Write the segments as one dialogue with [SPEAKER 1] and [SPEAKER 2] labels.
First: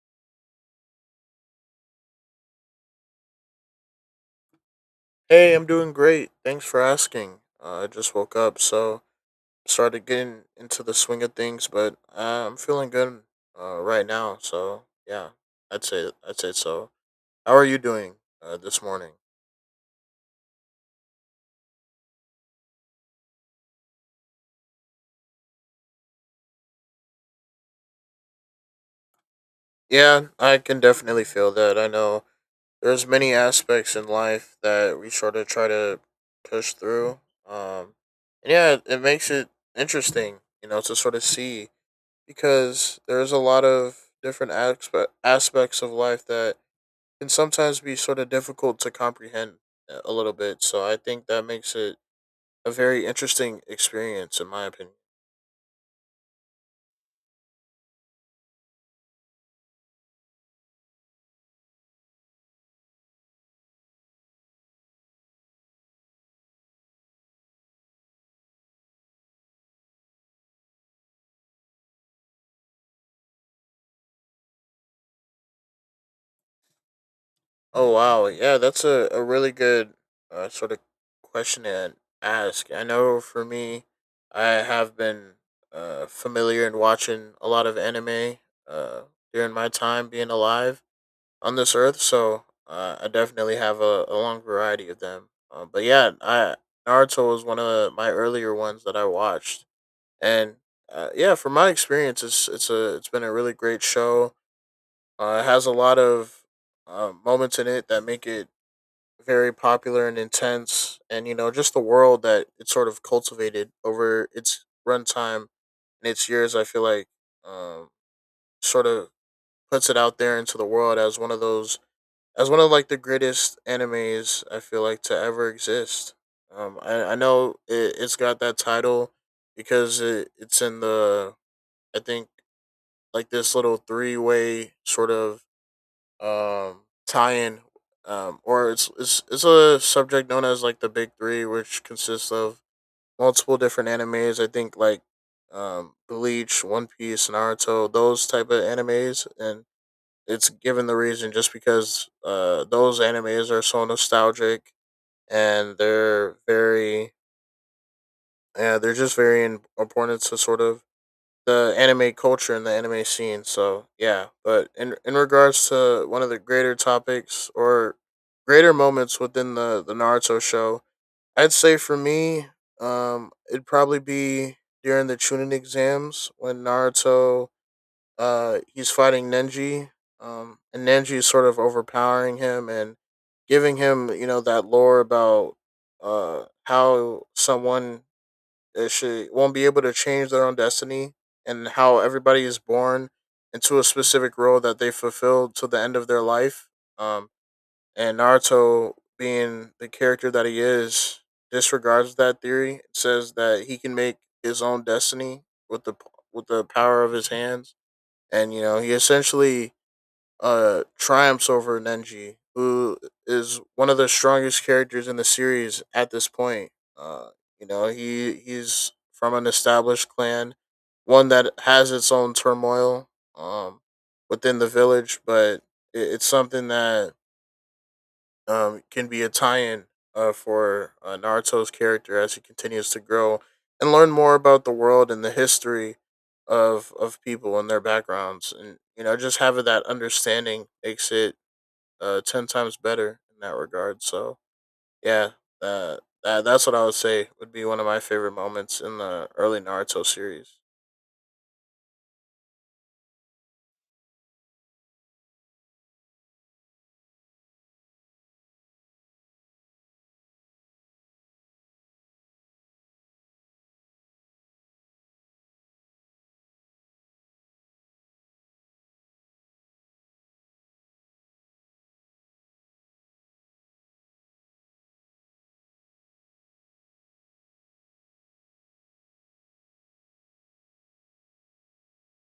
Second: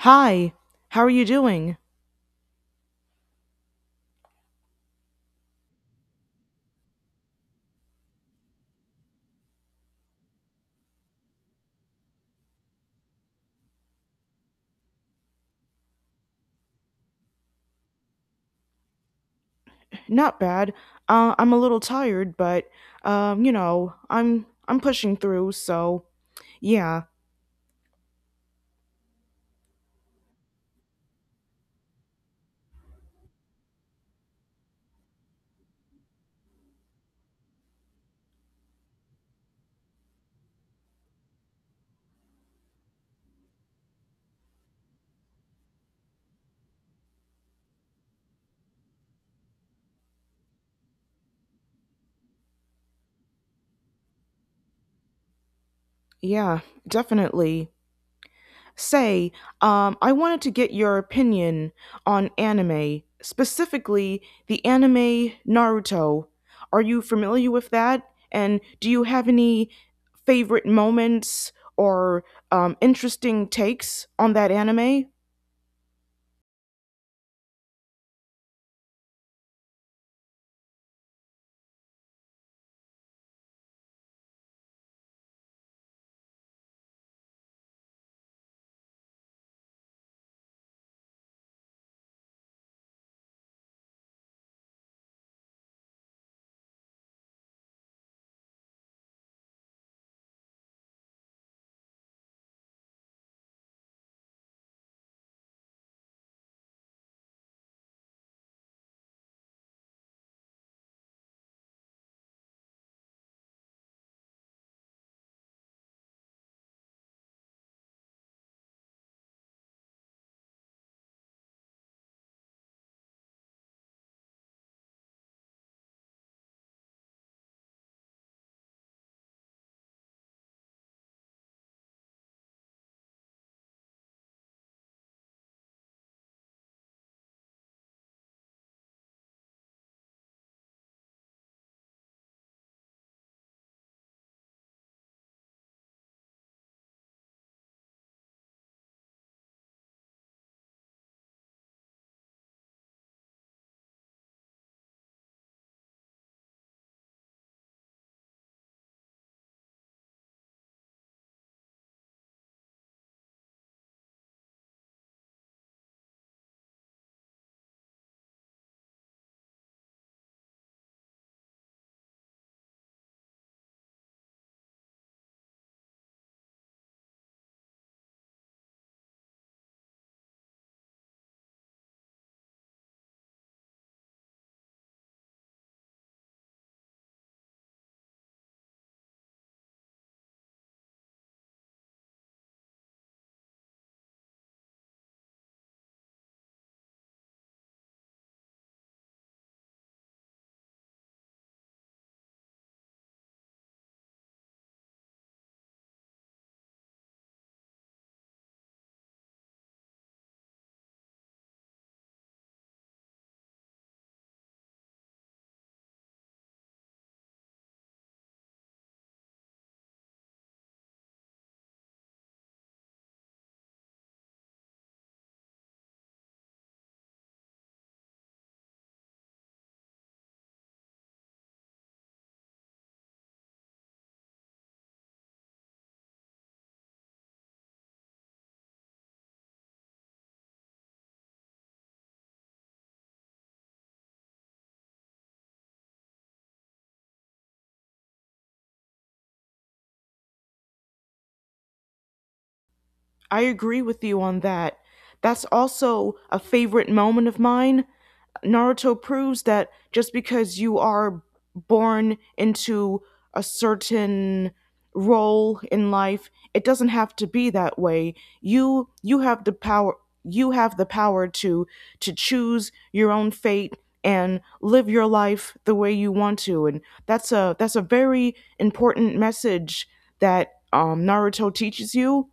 [SPEAKER 1] Hi, how are you doing?
[SPEAKER 2] Hey, I'm doing great. Thanks for asking. I just woke up, so started getting into the swing of things, but I'm feeling good right now. So yeah, I'd say so. How are you doing this morning?
[SPEAKER 1] Not bad. I'm a little tired, but I'm pushing through. So yeah,
[SPEAKER 2] Yeah, I can definitely feel that. I know there's many aspects in life that we sort of try to push through. Um, and yeah, it makes it interesting, to sort of see because there's a lot of different aspects of life that can sometimes be sort of difficult to comprehend a little bit. So I think that makes it a very interesting experience, in my opinion.
[SPEAKER 1] yeah, definitely. Say, I wanted to get your opinion on anime, specifically the anime Naruto. Are you familiar with that? And do you have any favorite moments or interesting takes on that anime?
[SPEAKER 2] Oh, wow. Yeah, that's a really good sort of question to ask. I know for me, I have been familiar and watching a lot of anime uh, during my time being alive on this earth. So I definitely have a long variety of them. But yeah, I Naruto was one of my earlier ones that I watched and yeah, from my experience, it's been a really great show. It has a lot of moments in it that make it very popular and intense, and you know just the world that it sort of cultivated over its runtime and its years. I feel like um, sort of puts it out there into the world as one of those as one of like the greatest animes I feel like to ever exist. I know it's got that title because it's in the I think like this little three-way sort of um tie in or it's a subject known as like the big three, which consists of multiple different animes. I think like Bleach, One Piece, Naruto, those type of animes, and it's given the reason just because those animes are so nostalgic, and they're very yeah, they're just very important to sort of the anime culture and the anime scene. So yeah, but in regards to one of the greater topics or greater moments within the Naruto show, I'd say for me, it'd probably be during the Chunin exams when Naruto, he's fighting Nenji, and Nenji is sort of overpowering him and giving him you know that lore about how someone it should won't be able to change their own destiny, and how everybody is born into a specific role that they fulfill to the end of their life. Um, and Naruto, being the character that he is, disregards that theory. It says that he can make his own destiny with the power of his hands, and you know he essentially triumphs over Nenji, who is one of the strongest characters in the series at this point. You know, he's from an established clan, one that has its own turmoil um within the village, but it's something that can be a tie-in for Naruto's character as he continues to grow and learn more about the world and the history of people and their backgrounds, and you know just having that understanding makes it 10 times better in that regard. So yeah, uh, that's what I would say would be one of my favorite moments in the early Naruto series.
[SPEAKER 1] I agree with you on that. That's also a favorite moment of mine. Naruto proves that just because you are born into a certain role in life, it doesn't have to be that way. You have the power, you have the power to choose your own fate and live your life the way you want to, and that's a very important message that Naruto teaches you.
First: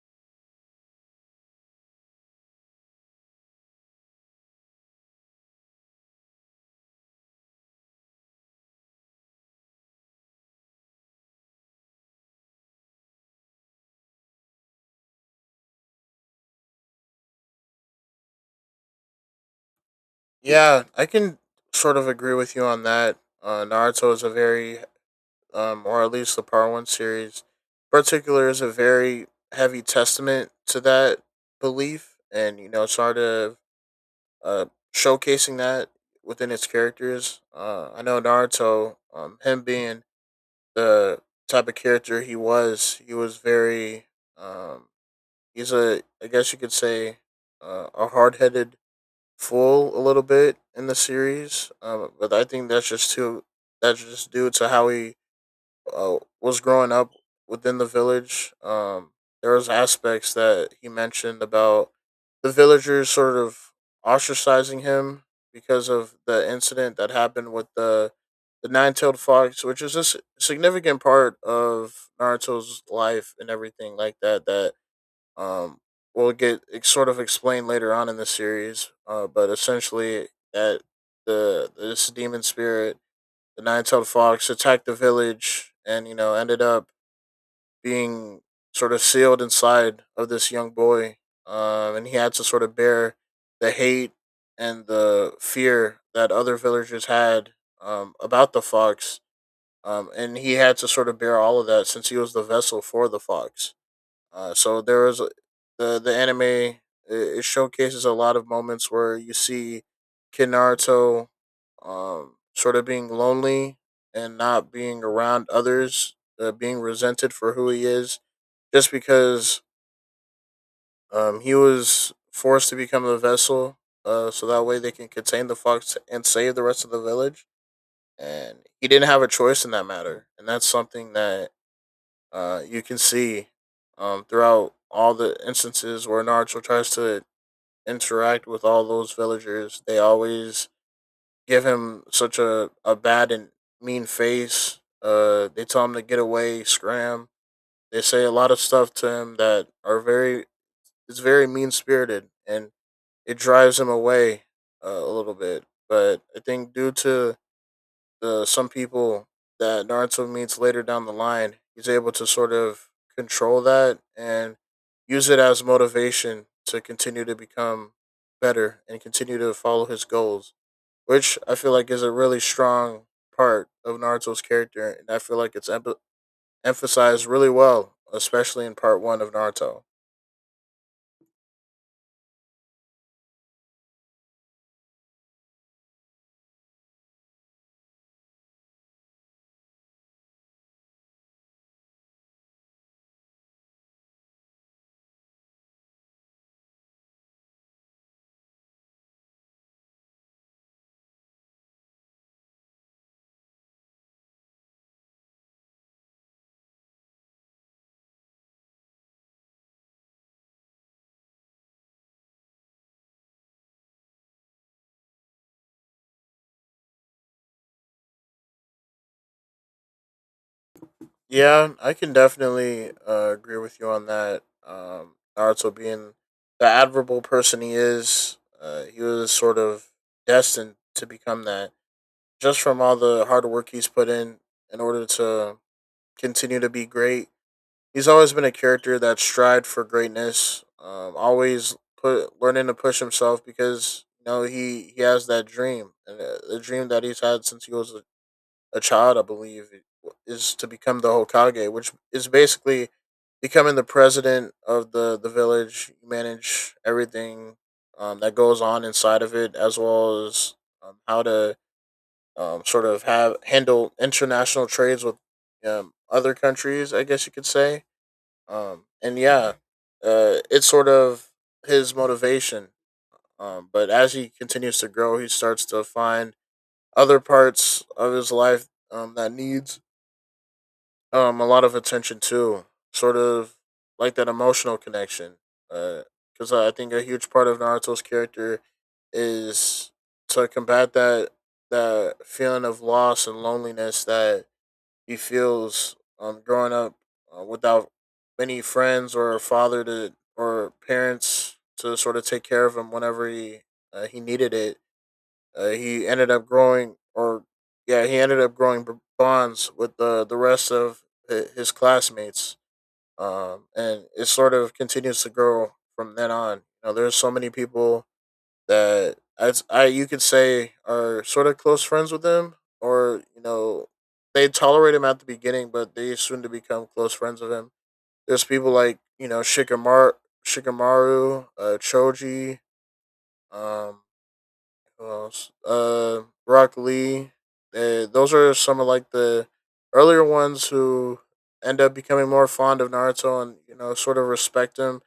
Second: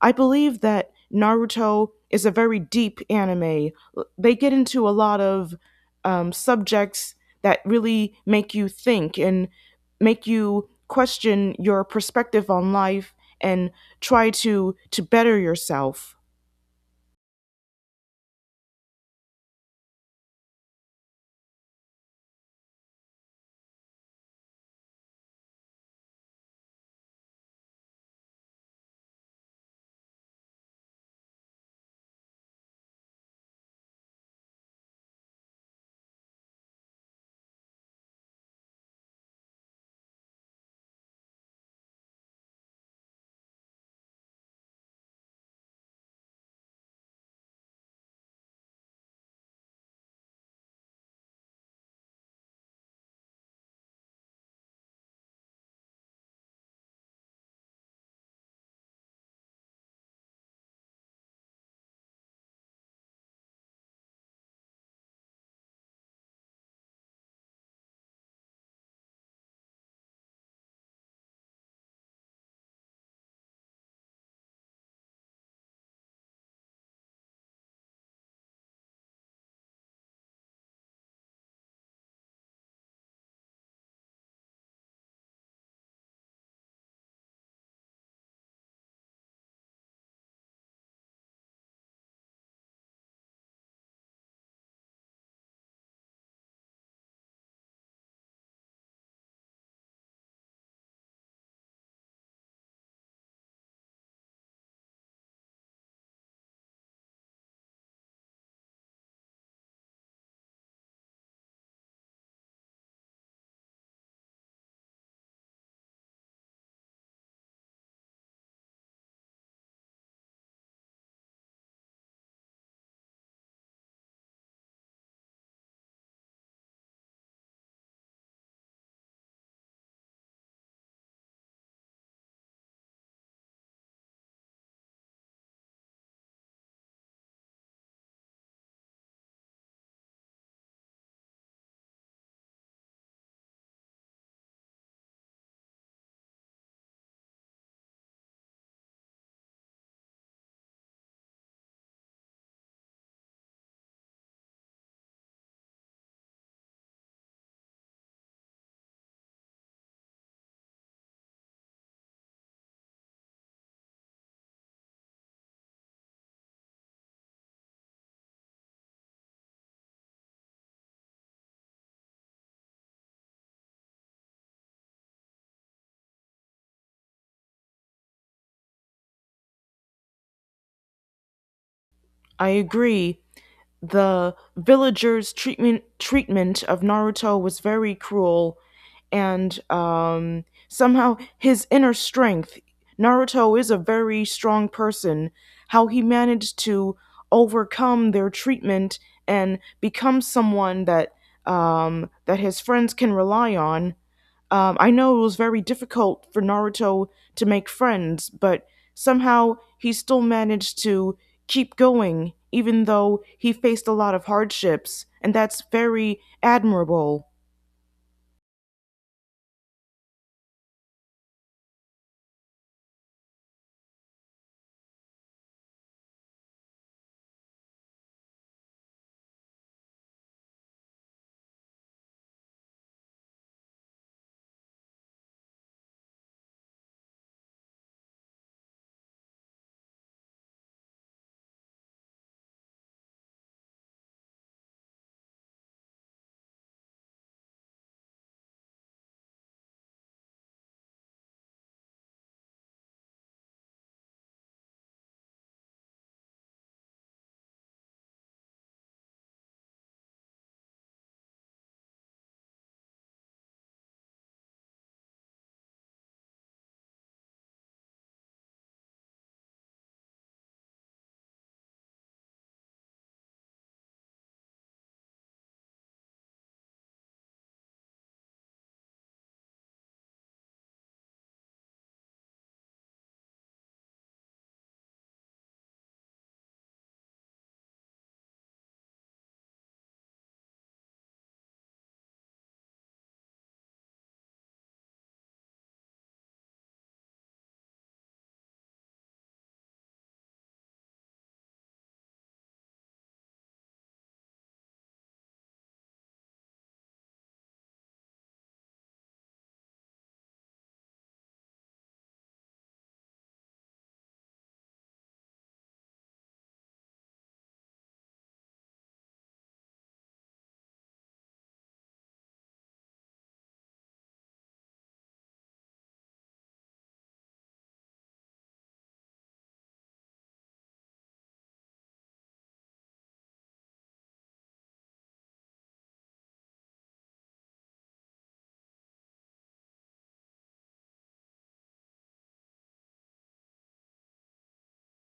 [SPEAKER 1] I believe that Naruto is a very deep anime. They get into a lot of subjects that really make you think and make you question your perspective on life and try to better yourself.
[SPEAKER 2] Yeah, I can sort of agree with you on that. Naruto is a very, or at least the Part One series, in particular, is a very heavy testament to that belief, and you know, sort of uh, showcasing that within its characters. I know Naruto, him being the type of character he was. He was very um he's a I guess you could say a hard headed fool a little bit in the series. But I think that's just due to how he was growing up within the village. There was aspects that he mentioned about the villagers sort of ostracizing him because of the incident that happened with the nine tailed fox, which is significant part of Naruto's life and everything like that. That um, will get sort of explained later on in the series. But essentially, that the this demon spirit, the nine-tailed fox, attacked the village, and you know ended up being sort of sealed inside of this young boy, and he had to sort of bear the hate and the fear that other villagers had about the fox, and he had to sort of bear all of that since he was the vessel for the fox. So there is the anime. It showcases a lot of moments where you see Kid Naruto, sort of being lonely and not being around others, being resented for who he is, just because he was forced to become the vessel. So that way they can contain the fox and save the rest of the village. And he didn't have a choice in that matter, and that's something that you can see throughout all the instances where Naruto tries to interact with all those villagers, they always give him such a bad and mean face. They tell him to get away, scram. They say a lot of stuff to him that are very, it's very mean spirited, and it drives him away a little bit. But I think due to the some people that Naruto meets later down the line, he's able to sort of control that and use it as motivation to continue to become better and continue to follow his goals, which I feel like is a really strong part of Naruto's character, and I feel like it's emphasized really well, especially in part one of Naruto.
[SPEAKER 1] I agree, the villagers' treatment of Naruto was very cruel, and somehow his inner strength. Naruto is a very strong person. How he managed to overcome their treatment and become someone that, that his friends can rely on. I know it was very difficult for Naruto to make friends, but somehow, he still managed to keep going, even though he faced a lot of hardships, and that's very admirable.
[SPEAKER 2] Yeah, I can definitely agree with you on that. Naruto being the admirable person he is, he was sort of destined to become that just from all the hard work he's put in order to continue to be great. He's always been a character that strived for greatness, always put learning to push himself, because you know he has that dream, and the dream that he's had since he was a child, I believe, is to become the Hokage, which is basically becoming the president of the village. You manage everything that goes on inside of it, as well as how to sort of have handle international trades with other countries. I guess you could say. And yeah, it's sort of his motivation. But as he continues to grow, he starts to find other parts of his life that needs a lot of attention too, sort of like that emotional connection. Because I think a huge part of Naruto's character is to combat that feeling of loss and loneliness that he feels growing up without many friends or a father to or parents to sort of take care of him whenever he needed it. He ended up growing, or yeah, he ended up growing bonds with the rest of his classmates, and it sort of continues to grow from then on. You know, there's so many people that I you could say are sort of close friends with him, or you know, they tolerate him at the beginning, but they soon to become close friends with him. There's people like you know Shikamaru, Choji, um, Rock Lee. Those are some of like the earlier ones who end up becoming more fond of Naruto, and you know sort of respect him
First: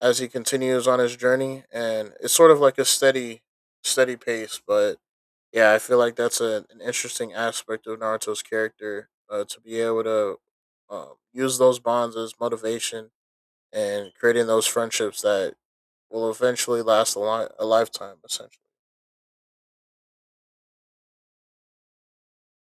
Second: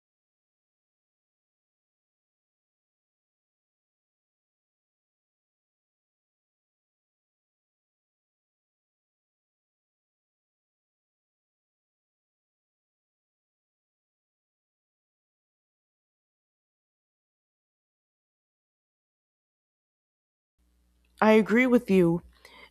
[SPEAKER 2] as he continues on his journey. And it's sort of like a steady, steady pace. But yeah, I feel like that's an interesting aspect of Naruto's character, to be able to use those bonds as motivation and creating those friendships that will eventually last a lifetime. Essentially.
[SPEAKER 1] I agree with you,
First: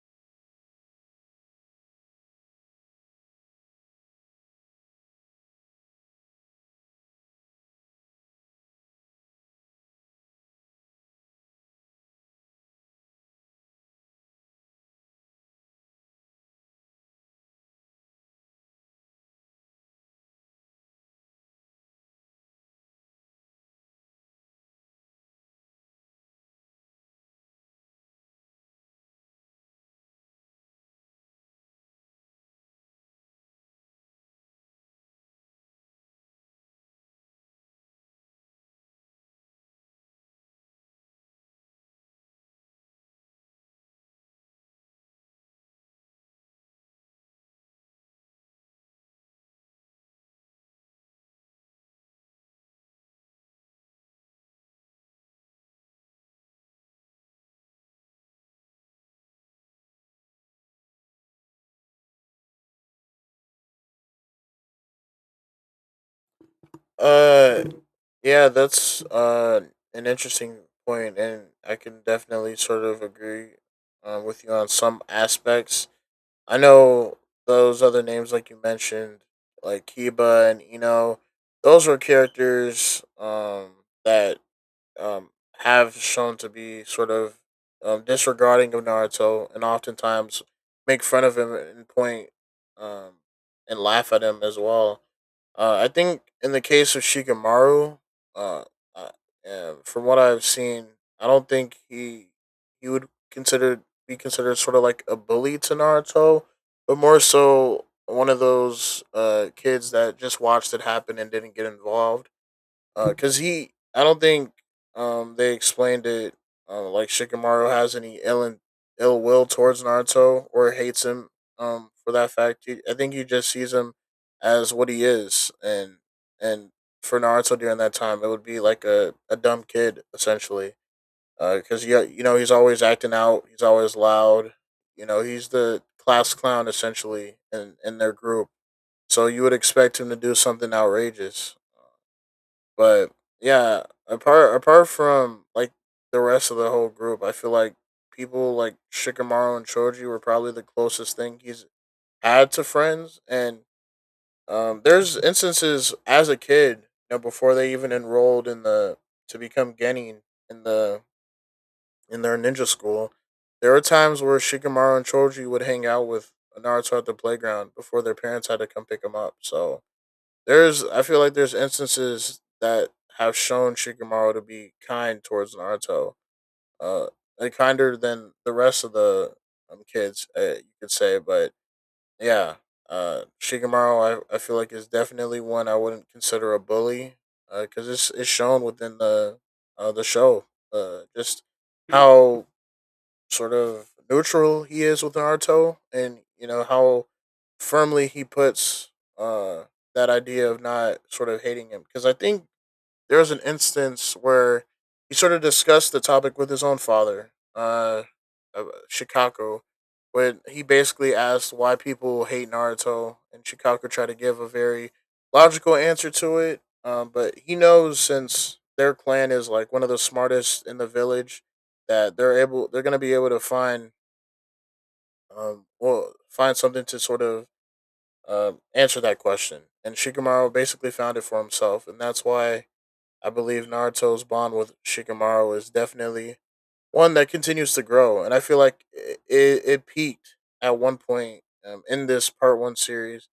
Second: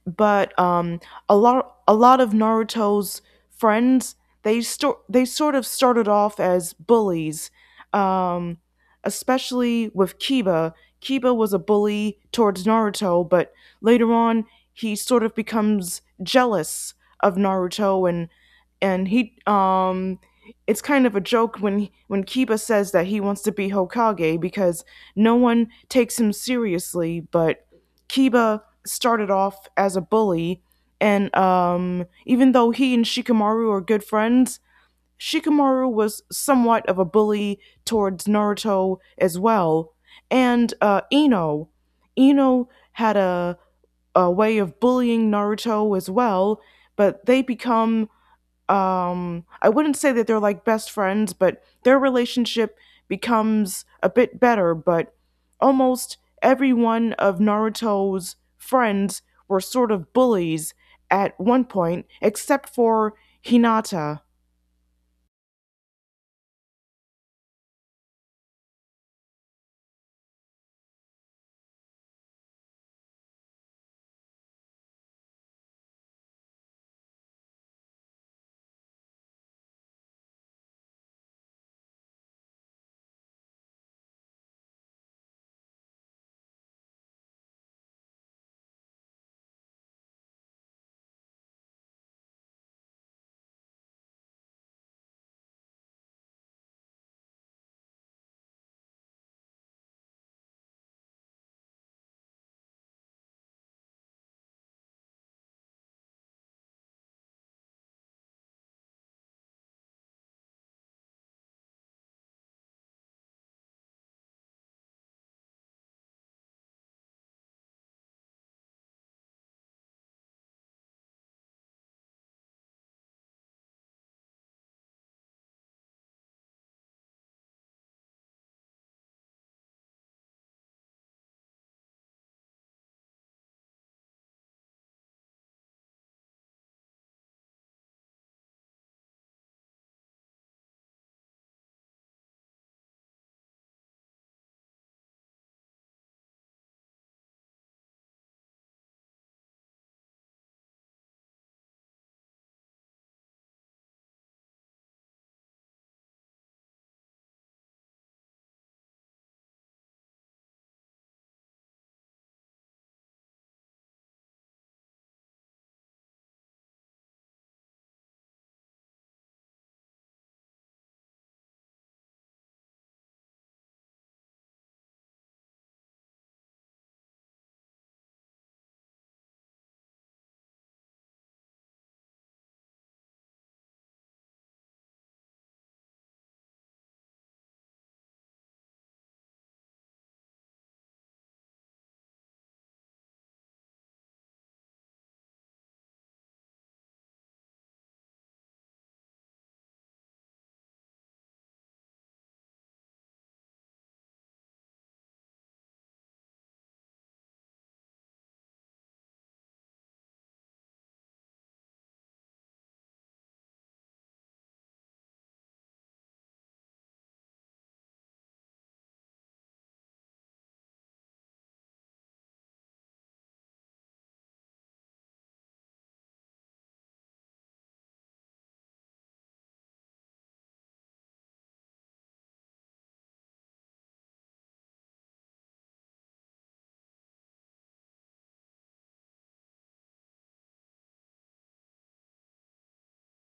[SPEAKER 1] but a lot of Naruto's friends, they sort of started off as bullies, um, especially with Kiba. Kiba was a bully towards Naruto, but later on he sort of becomes jealous of Naruto, and he it's kind of a joke when Kiba says that he wants to be Hokage because no one takes him seriously, but Kiba started off as a bully, and even though he and Shikamaru are good friends, Shikamaru was somewhat of a bully towards Naruto as well. And Ino, Ino had a way of bullying Naruto as well, but they become, I wouldn't say that they're like best friends, but their relationship becomes a bit better. But almost every one of Naruto's friends were sort of bullies at one point, except for Hinata.
[SPEAKER 2] Uh, yeah, that's an interesting point, and I can definitely sort of agree with you on some aspects. I know those other names, like you mentioned, like Kiba and Eno, those were characters that um, have shown to be sort of disregarding of Naruto, and oftentimes make fun of him and point um, and laugh at him as well. I think in the case of Shikamaru, uh, uh, from what I've seen, I don't think he would consider be considered sort of like a bully to Naruto, but more so one of those kids that just watched it happen and didn't get involved because he, I don't think they explained it, like Shikamaru has any ill and ill will towards Naruto or hates him for that fact. He, I think he just sees him as what he is, and and for Naruto during that time, it would be like a dumb kid essentially, because you know he's always acting out, he's always loud, you know he's the class clown essentially in their group. So you would expect him to do something outrageous, but yeah, apart from like the rest of the whole group, I feel like people like Shikamaru and Choji were probably the closest thing he's had to friends. And there's instances as a kid, you know, before they even enrolled in the, to become genin in the, in their ninja school, there were times where Shikamaru and Choji would hang out with Naruto at the playground before their parents had to come pick him up. So there's, I feel like there's instances that have shown Shikamaru to be kind towards Naruto, uh, and kinder than the rest of the kids, you could say. But yeah, Shikamaru, I feel like is definitely one I wouldn't consider a bully, because it's shown within the show, just how sort of neutral he is with Naruto, and you know how firmly he puts uh, that idea of not sort of hating him. Because I think there was an instance where he sort of discussed the topic with his own father, of Chicago, where he basically asked why people hate Naruto, and Chicago tried to give a very logical answer to it. But he knows since their clan is like one of the smartest in the village, that they're gonna be able to find, well, find something to sort of answer that question. And Shikamaru basically found it for himself, and that's why I believe Naruto's bond with Shikamaru is definitely one that continues to grow, and I feel like it peaked at one point in this part one series.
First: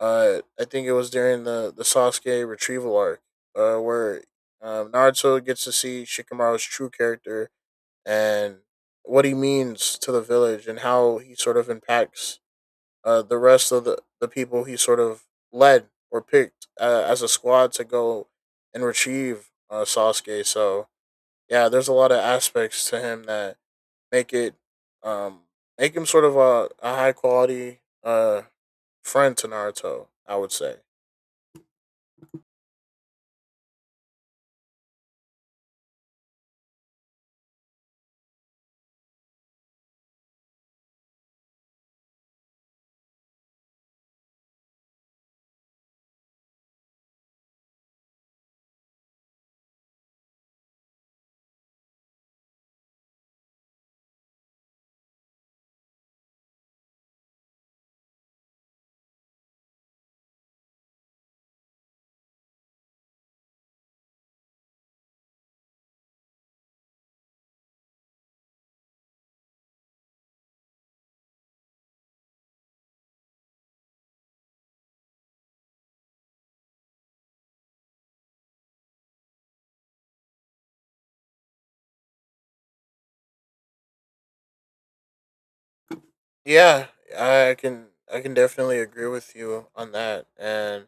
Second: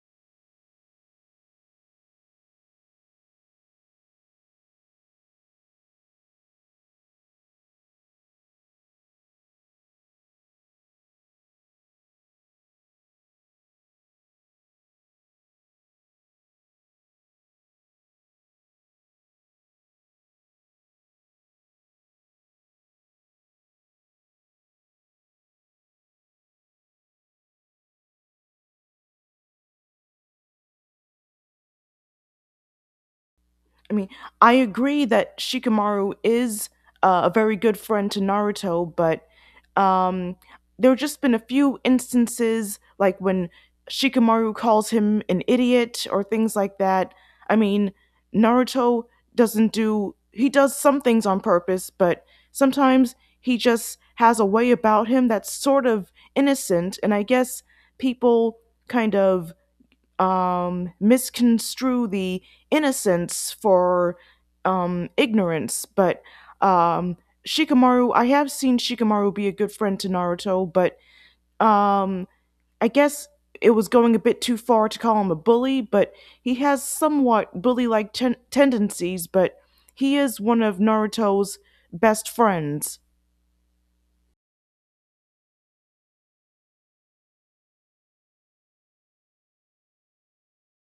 [SPEAKER 2] I think it was during the Sasuke retrieval arc, where Naruto gets to see Shikamaru's true character and what he means to the village and how he sort of impacts the rest of the people he sort of led or picked as a squad to go and retrieve Sasuke. So yeah, there's a lot of aspects to him that make it um, make him sort of a high quality friend to Naruto, I would say.
[SPEAKER 1] I mean, I agree that Shikamaru is a very good friend to Naruto, but um, there have just been a few instances, like when Shikamaru calls him an idiot or things like that. I mean, Naruto doesn't do, he does some things on purpose, but sometimes he just has a way about him that's sort of innocent, and I guess people kind of misconstrue the innocence for ignorance. But um, Shikamaru, I have seen Shikamaru be a good friend to Naruto, but um, I guess it was going a bit too far to call him a bully, but he has somewhat bully like tendencies, but he is one of Naruto's best friends.
[SPEAKER 2] Yeah, I can I can definitely agree with you on that. And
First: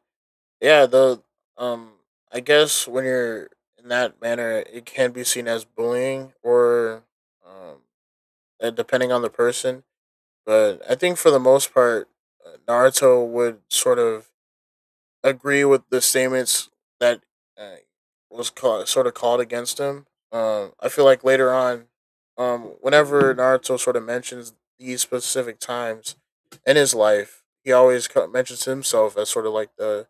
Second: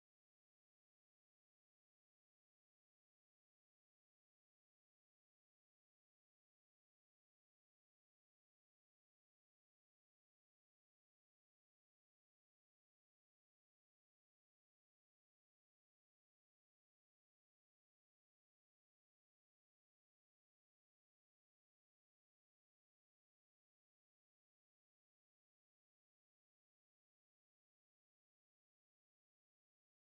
[SPEAKER 2] yeah, the um I guess when you're in that manner, it can be seen as bullying or, um, depending on the person. But I think for the most part, Naruto would sort of agree with the statements that uh, sort of called against him. I feel like later on, whenever Naruto sort of mentions these specific times in his life, he always mentions himself as sort of like the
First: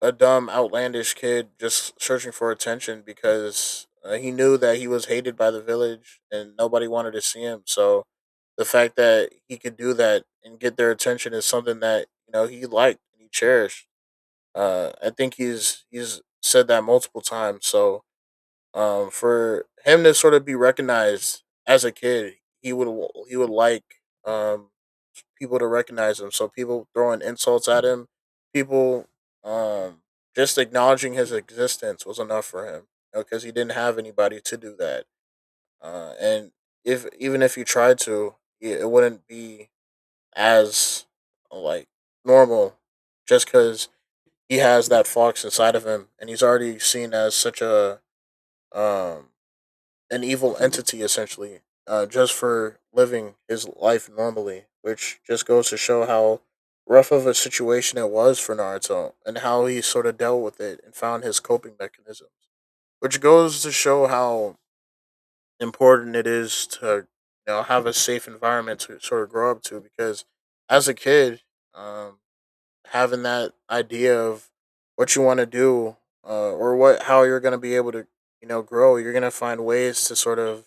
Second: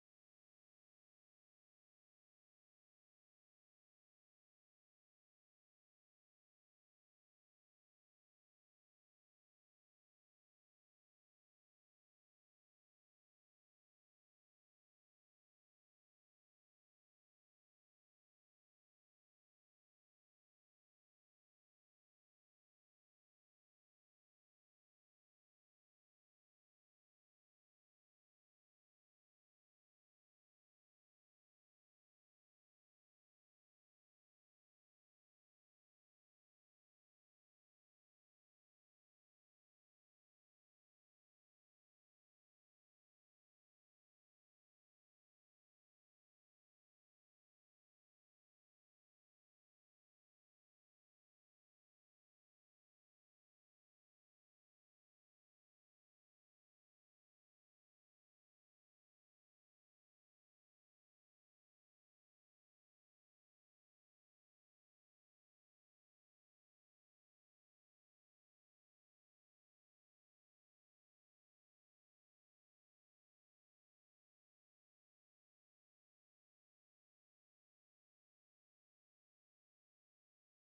[SPEAKER 2] a dumb, outlandish kid just searching for attention because he knew that he was hated by the village and nobody wanted to see him. So the fact that he could do that and get their attention is something that you know he liked and he cherished. I think he's said that multiple times. So for him to sort of be recognized as a kid, he would he would like, um, people to recognize him. So people throwing insults at him, people um just acknowledging his existence was enough for him because you know, he didn't have anybody to do that. And if even if you tried to, it wouldn't be as like normal just because he has that fox inside of him and he's already seen as such a um an evil entity essentially, just for living his life normally, which just goes to show how rough of a situation it was for Naruto and how he sort of dealt with it and found his coping mechanisms, which goes to show how important it is to you know have a safe environment to sort of grow up to, because as a kid, um, having that idea of what you want to do, or what how you're going to be able to you know grow, you're going to find ways to sort of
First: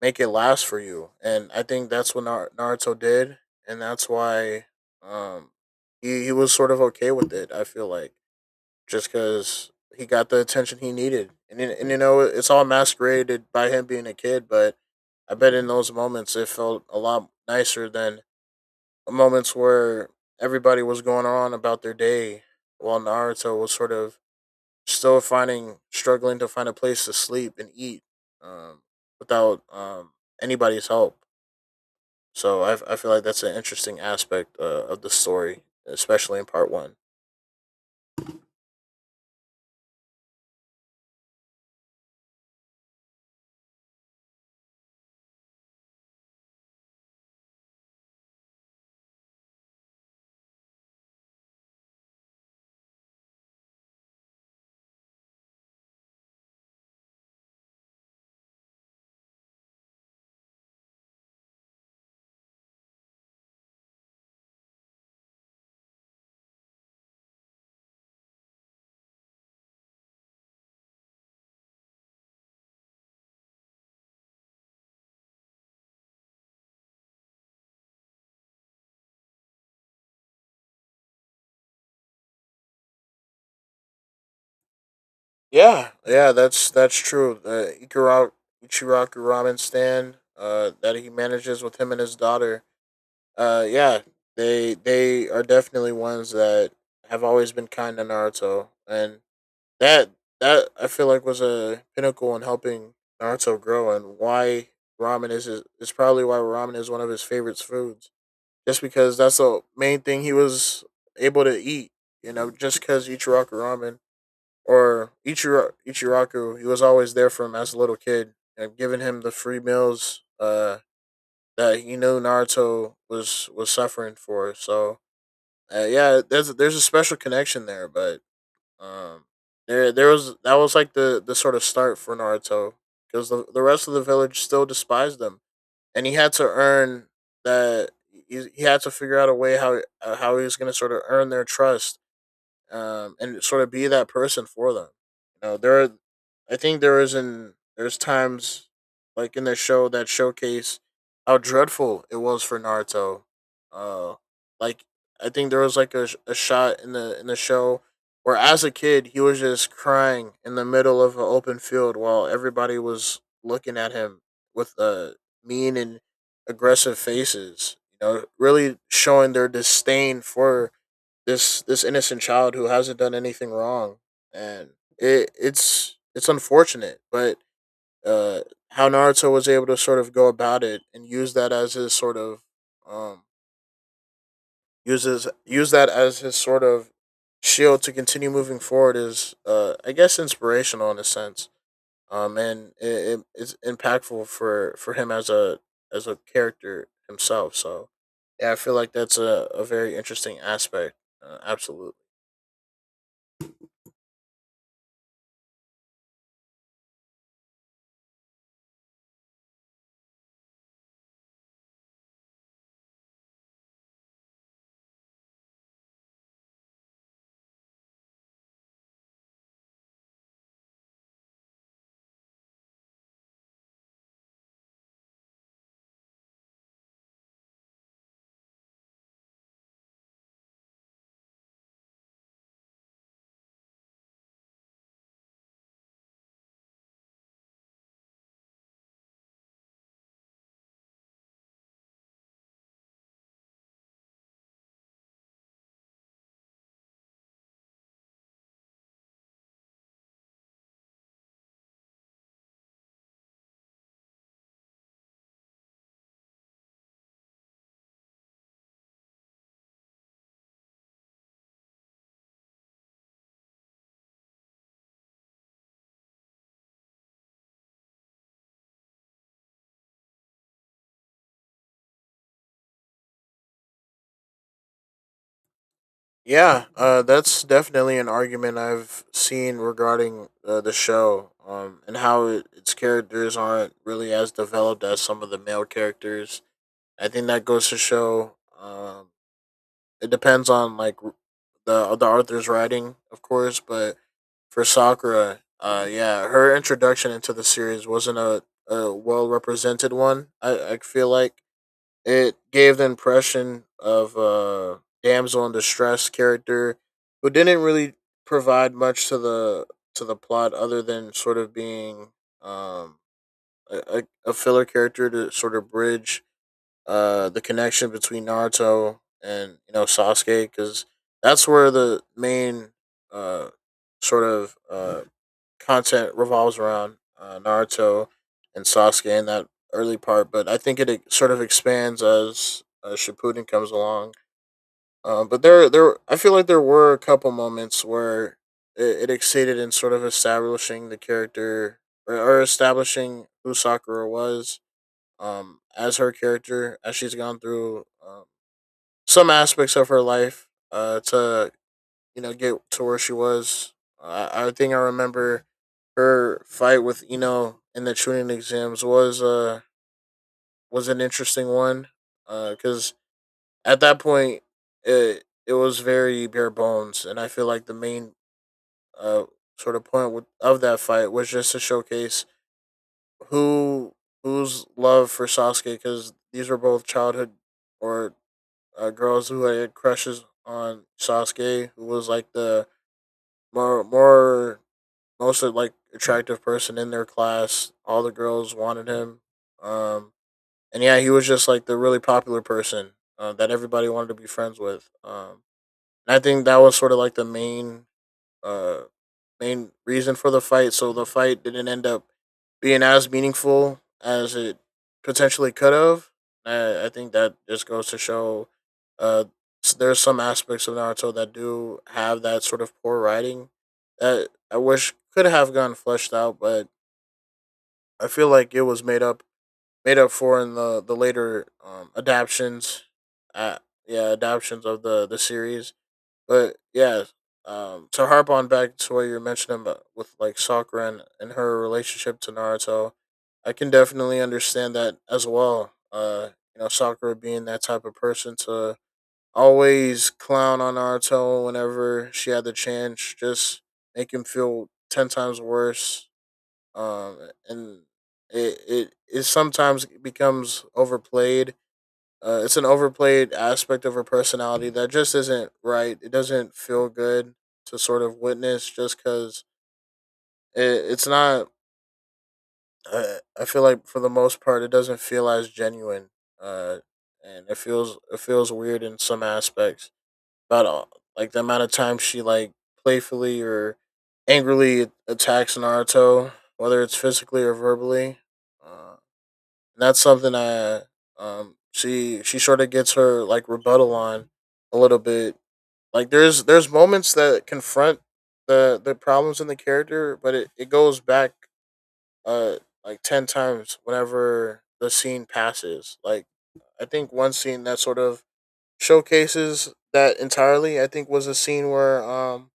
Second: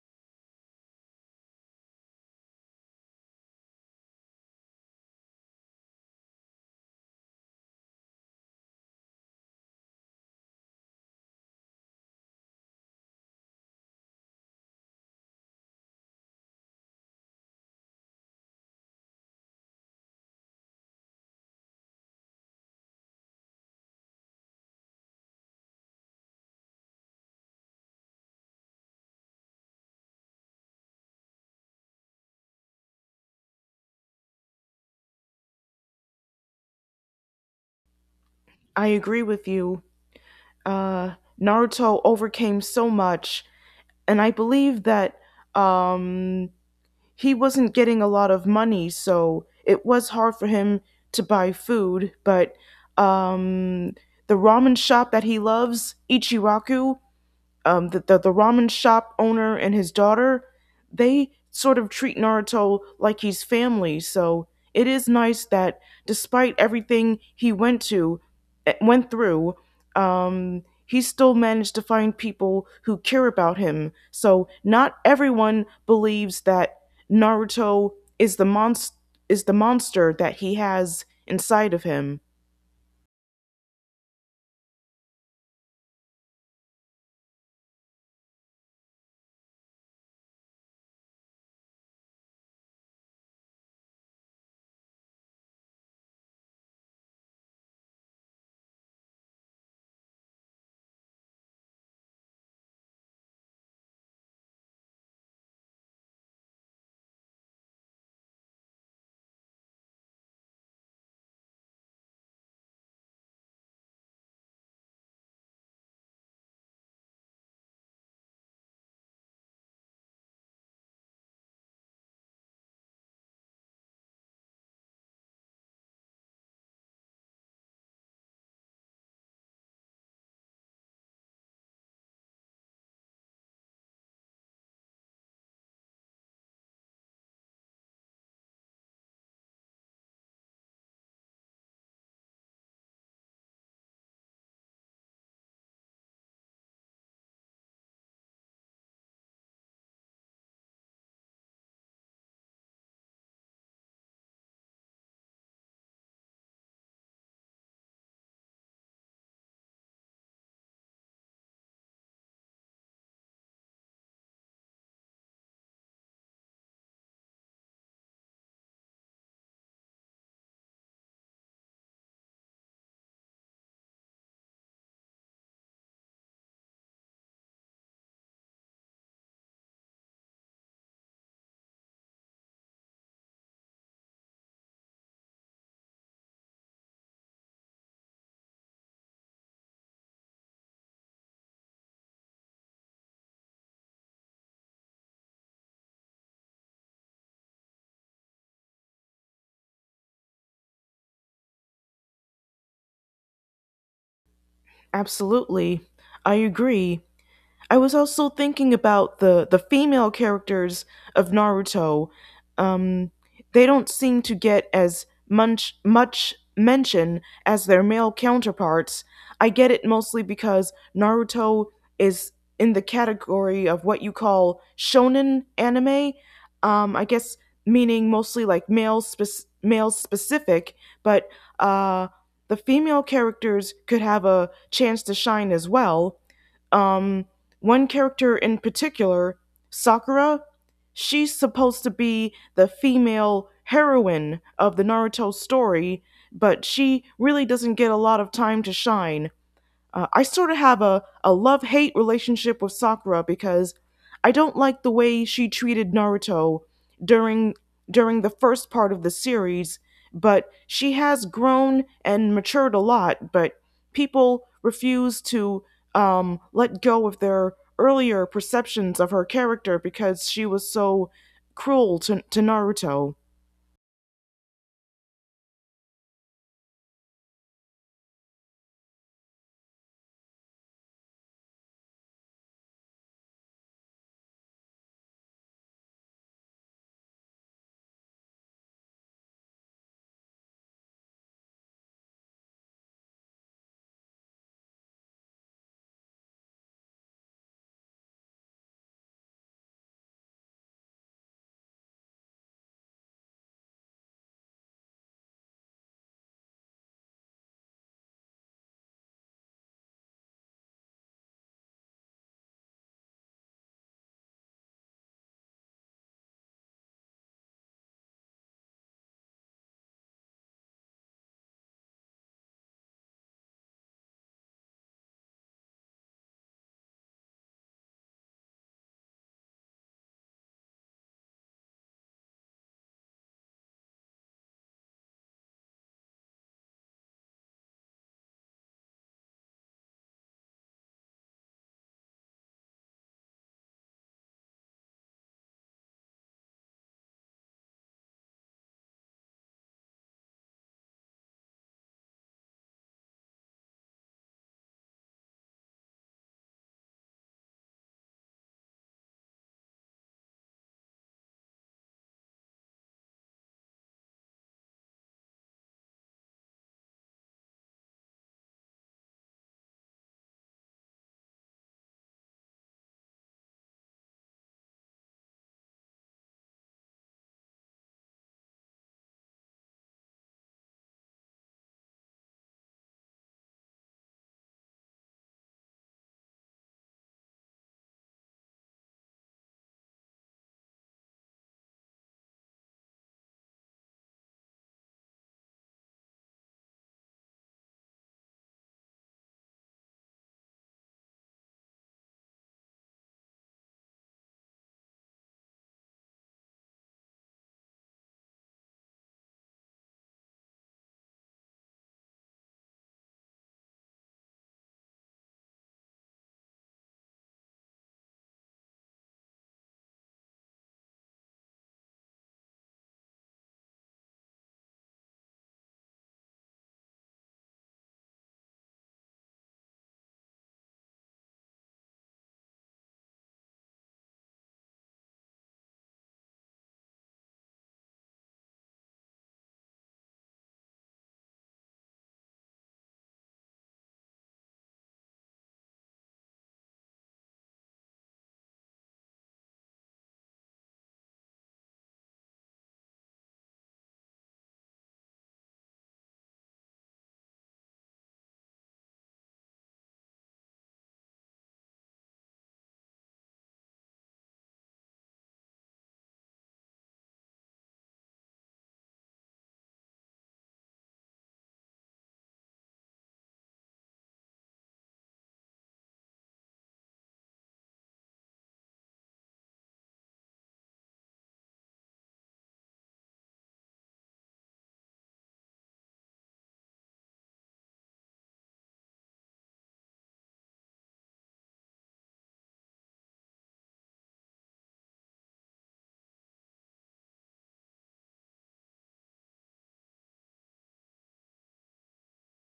[SPEAKER 2] make it last for you. And I think that's what Naruto did, and that's why um he was sort of okay with it. I feel like just because he got the attention he needed, and you know it's all masqueraded by him being a kid, but I bet in those moments it felt a lot nicer than the moments where everybody was going on about their day while Naruto was sort of still finding struggling to find a place to sleep and eat, um, without anybody's help. So I feel like that's an interesting aspect of the story, especially in part one.
[SPEAKER 1] I agree with you. Uh, Naruto overcame so much, and I believe that, um, he wasn't getting a lot of money, so it was hard for him to buy food. But um, the ramen shop that he loves, Ichiraku, the ramen shop owner and his daughter, they sort of treat Naruto like he's family. So it is nice that despite everything he went to, eh, went through, he still managed to find people who care about him. So not everyone believes that Naruto is is the monster that he has inside of him.
[SPEAKER 2] Yeah, yeah, that's true. The Ichiraku ramen stand that he manages with him and his daughter. Yeah, they are definitely ones that have always been kind to Naruto, and that that I feel like was a pinnacle in helping Naruto grow, and why ramen is his, is probably why ramen is one of his favorite foods, just because that's the main thing he was able to eat. You know, just because Ichiraku Ramen or Ichiraku, he was always there for him as a little kid, and giving him the free meals that he knew Naruto was suffering for. So yeah, there's a special connection there, but um, there there was that was like the sort of start for Naruto, because the rest of the village still despised them and he had to earn that. He had to figure out a way how, how he was going to sort of earn their trust and sort of be that person for them. You know, I think there is an, there's times like in the show that showcase how dreadful it was for Naruto. Uh, like I think there was like a shot in the, in the show where as a kid he was just crying in the middle of an open field while everybody was looking at him with mean and aggressive faces. You know, really showing their disdain for this, this innocent child who hasn't done anything wrong, and it's unfortunate, but uh, how Naruto was able to sort of go about it and use that as his sort of um use that as his sort of shield to continue moving forward is I guess inspirational in a sense. It's impactful for him as a, as a character himself. So yeah, I feel like that's a very interesting aspect. Absolutely.
[SPEAKER 1] Absolutely, I agree. I was also thinking about the female characters of Naruto. Um, they don't seem to get as much mention as their male counterparts. I get it, mostly because Naruto is in the category of what you call shonen anime. I guess meaning mostly like male specific, but uh, the female characters could have a chance to shine as well. Um, one character in particular, Sakura, she's supposed to be the female heroine of the Naruto story, but she really doesn't get a lot of time to shine. I sort of have a love hate relationship with Sakura because I don't like the way she treated Naruto during during the first part of the series, but she has grown and matured a lot, but people refuse to let go of their earlier perceptions of her character because she was so cruel to Naruto.
[SPEAKER 2] Yeah, that's definitely an argument I've seen regarding the show, and how its characters aren't really as developed as some of the male characters. I think that goes to show um, it depends on the Arthur's writing, of course, but for Sakura, yeah, her introduction into the series wasn't a well represented one. I feel like it gave the impression of a damsel in distress character who didn't really provide much to the, to the plot other than sort of being, um, a filler character to sort of bridge the connection between Naruto and you know Sasuke, because that's where the main uh, sort of uh, content revolves around Naruto and Sasuke in that early part, but I think it sort of expands as Shippuden comes along. There, I feel like there were a couple moments where it exceeded in sort of establishing the character or establishing who Sakura was, as her character as she's gone through some aspects of her life to you know, get to where she was. I think I remember her fight with Eno in the tuning exams was an interesting one, because at that point it was very bare bones, and I feel like the main uh of that fight was just to showcase who whose love for Sasuke, because these were both childhood, or girls who had crushes on Sasuke, who was like the more more most like attractive person in their class. All the girls wanted him. Um, and yeah, he was just like the really popular person that everybody wanted to be friends with. And I think that was sort of like the uh, main reason for the fight. So the fight didn't end up being as meaningful as it potentially could have. I think that just goes to show uh, there's some aspects of Naruto that do have that sort of poor writing that I wish could have gotten fleshed out, but I feel like it was made up for in the later adaptions. Uh, yeah, adaptions of the series. But yeah, to harp on back to what you were mentioning about with like Sakura and her relationship to Naruto, I can definitely understand that as well. Sakura being that type of person to always clown on Naruto whenever she had the chance, just make him feel ten times worse. Um, and it sometimes becomes overplayed, it's an overplayed aspect of her personality that just isn't right. It doesn't feel good to sort of witness just because it's not. I feel like for the most part, it doesn't feel as genuine. Uh, and it feels weird in some aspects about all, like the amount of time she like playfully or angrily attacks Naruto, whether it's physically or verbally. Uh, and that's something that she sort of gets her like rebuttal on a little bit. Like there's moments that confront the problems in the character, but it goes back uh like ten times whenever the scene passes. Like I think one scene that sort of showcases that entirely, I think was a scene where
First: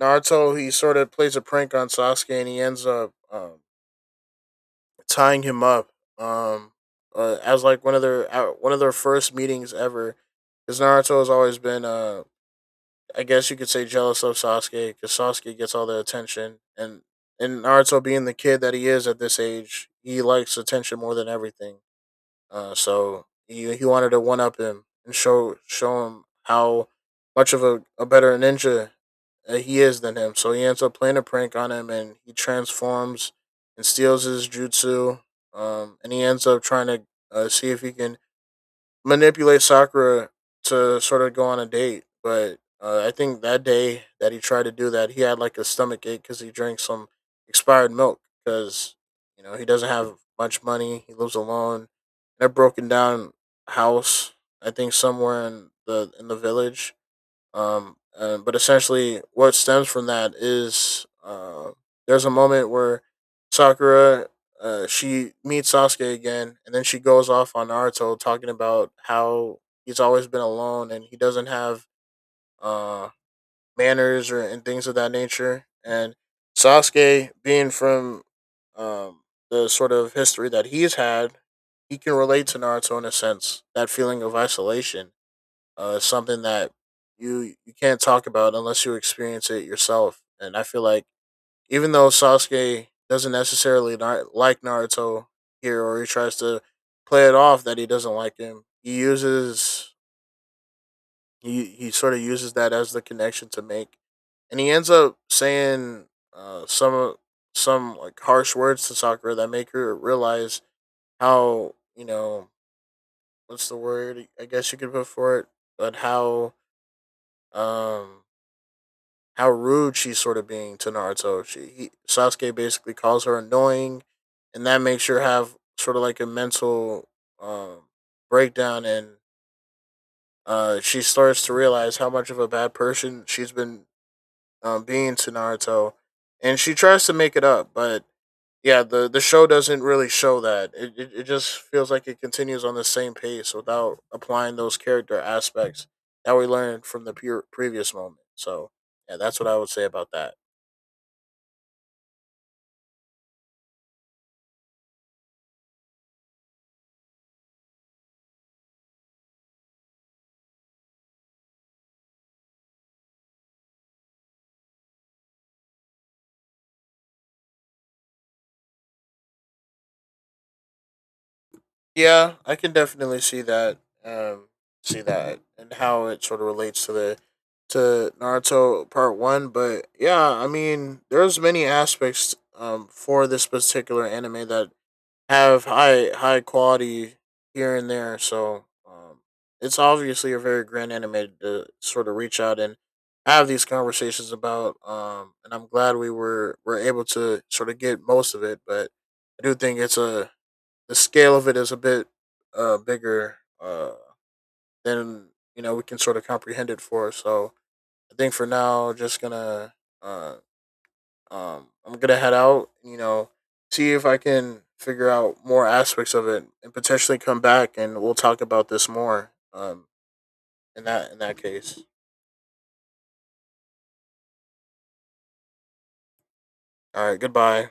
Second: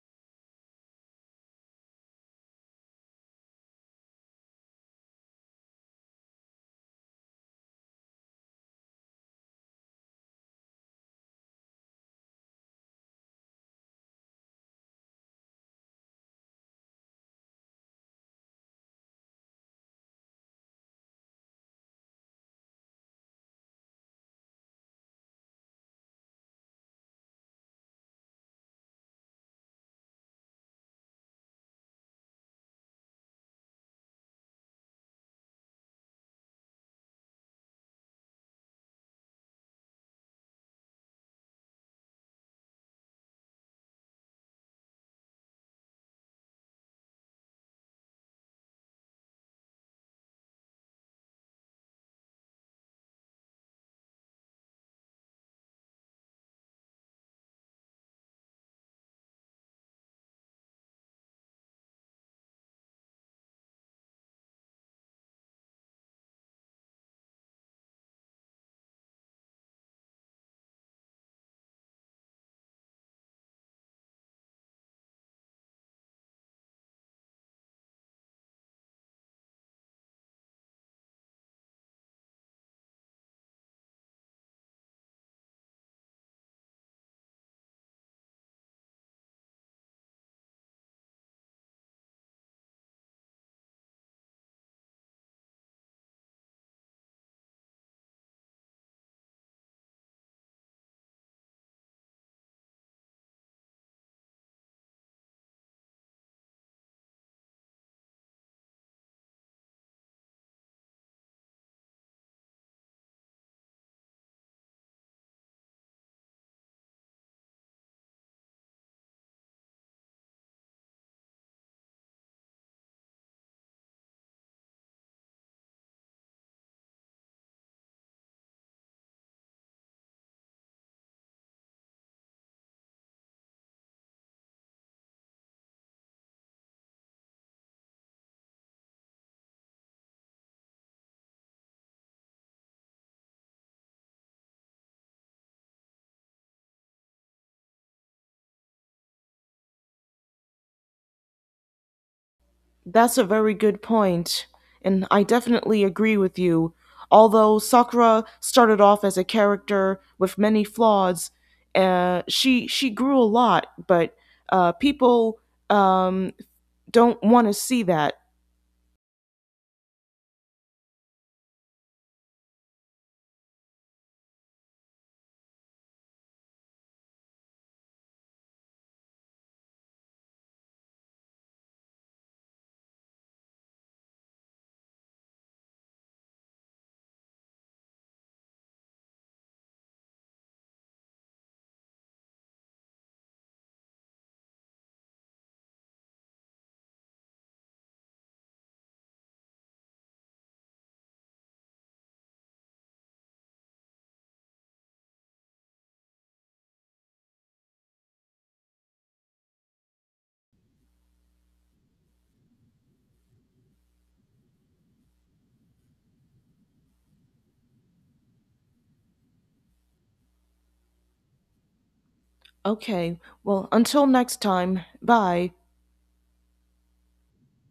[SPEAKER 2] Naruto he sort of plays a prank on Sasuke and he ends up tying him up, um as like one of their first meetings ever. Because Naruto has always been I guess you could say jealous of Sasuke because Sasuke gets all the attention, and Naruto being the kid that he is at this age, he likes attention more than everything. So he wanted to one up him and show him how much of a better ninja he is than him. So he ends up playing a prank on him, and he transforms and steals his jutsu. And he ends up trying to, see if he can manipulate Sakura to sort of go on a date, but I think that day that he tried to do that, he had like a stomach ache because he drank some expired milk because you know he doesn't have much money, he lives alone in a broken down house. I think somewhere in the village, but essentially, what stems from that is, there's a moment where Sakura, she meets Sasuke again, and then she goes off on Naruto talking about how he's always been alone and he doesn't have, uh, manners or and things of that nature. And Sasuke, being from, um, the sort of history that he's had, he can relate to Naruto in a sense that feeling of isolation, it's something that you can't talk about unless you experience it yourself. And I feel like even though Sasuke doesn't like Naruto here, or he tries to play it off that he doesn't like him, he uses, he sort of uses that as the connection to make, and he ends up saying some like harsh words to Sakura that make her realize how, you know, what's the word I guess you could put for it, but how, um how rude she's sort of being to Naruto. Sasuke basically calls her annoying, and that makes her have sort of like a mental, um, breakdown, and, she starts to realize how much of a bad person she's been, being to Naruto, and she tries to make it up, but yeah, the show doesn't really show that. It just feels like it continues on the same pace without applying those character aspects that we learned from the pure previous moment. So yeah, that's what I would say about that.
[SPEAKER 1] That's a very good point, and I definitely agree with you. Although Sakura started off as a character with many flaws, she grew a lot, but people, um, don't want to see that.
[SPEAKER 2] Yeah, I can definitely see that. Um, See that and how it sort of relates to the, to Naruto Part One. But yeah, I mean, there's many aspects for this particular anime that have high quality here and there. So it's obviously a very grand anime to sort of reach out and have these conversations about. And I'm glad we were able to sort of get most of it, but. I do think it's a, the scale of it is a bit, bigger than you know we can sort of comprehend it for. So I think for now, just gonna, uh, I'm gonna head out. You know, see if I can figure out more aspects of it and potentially come back and we'll talk about this more. In that case,
[SPEAKER 1] Okay, well, until next time, bye.
[SPEAKER 2] all right. Goodbye.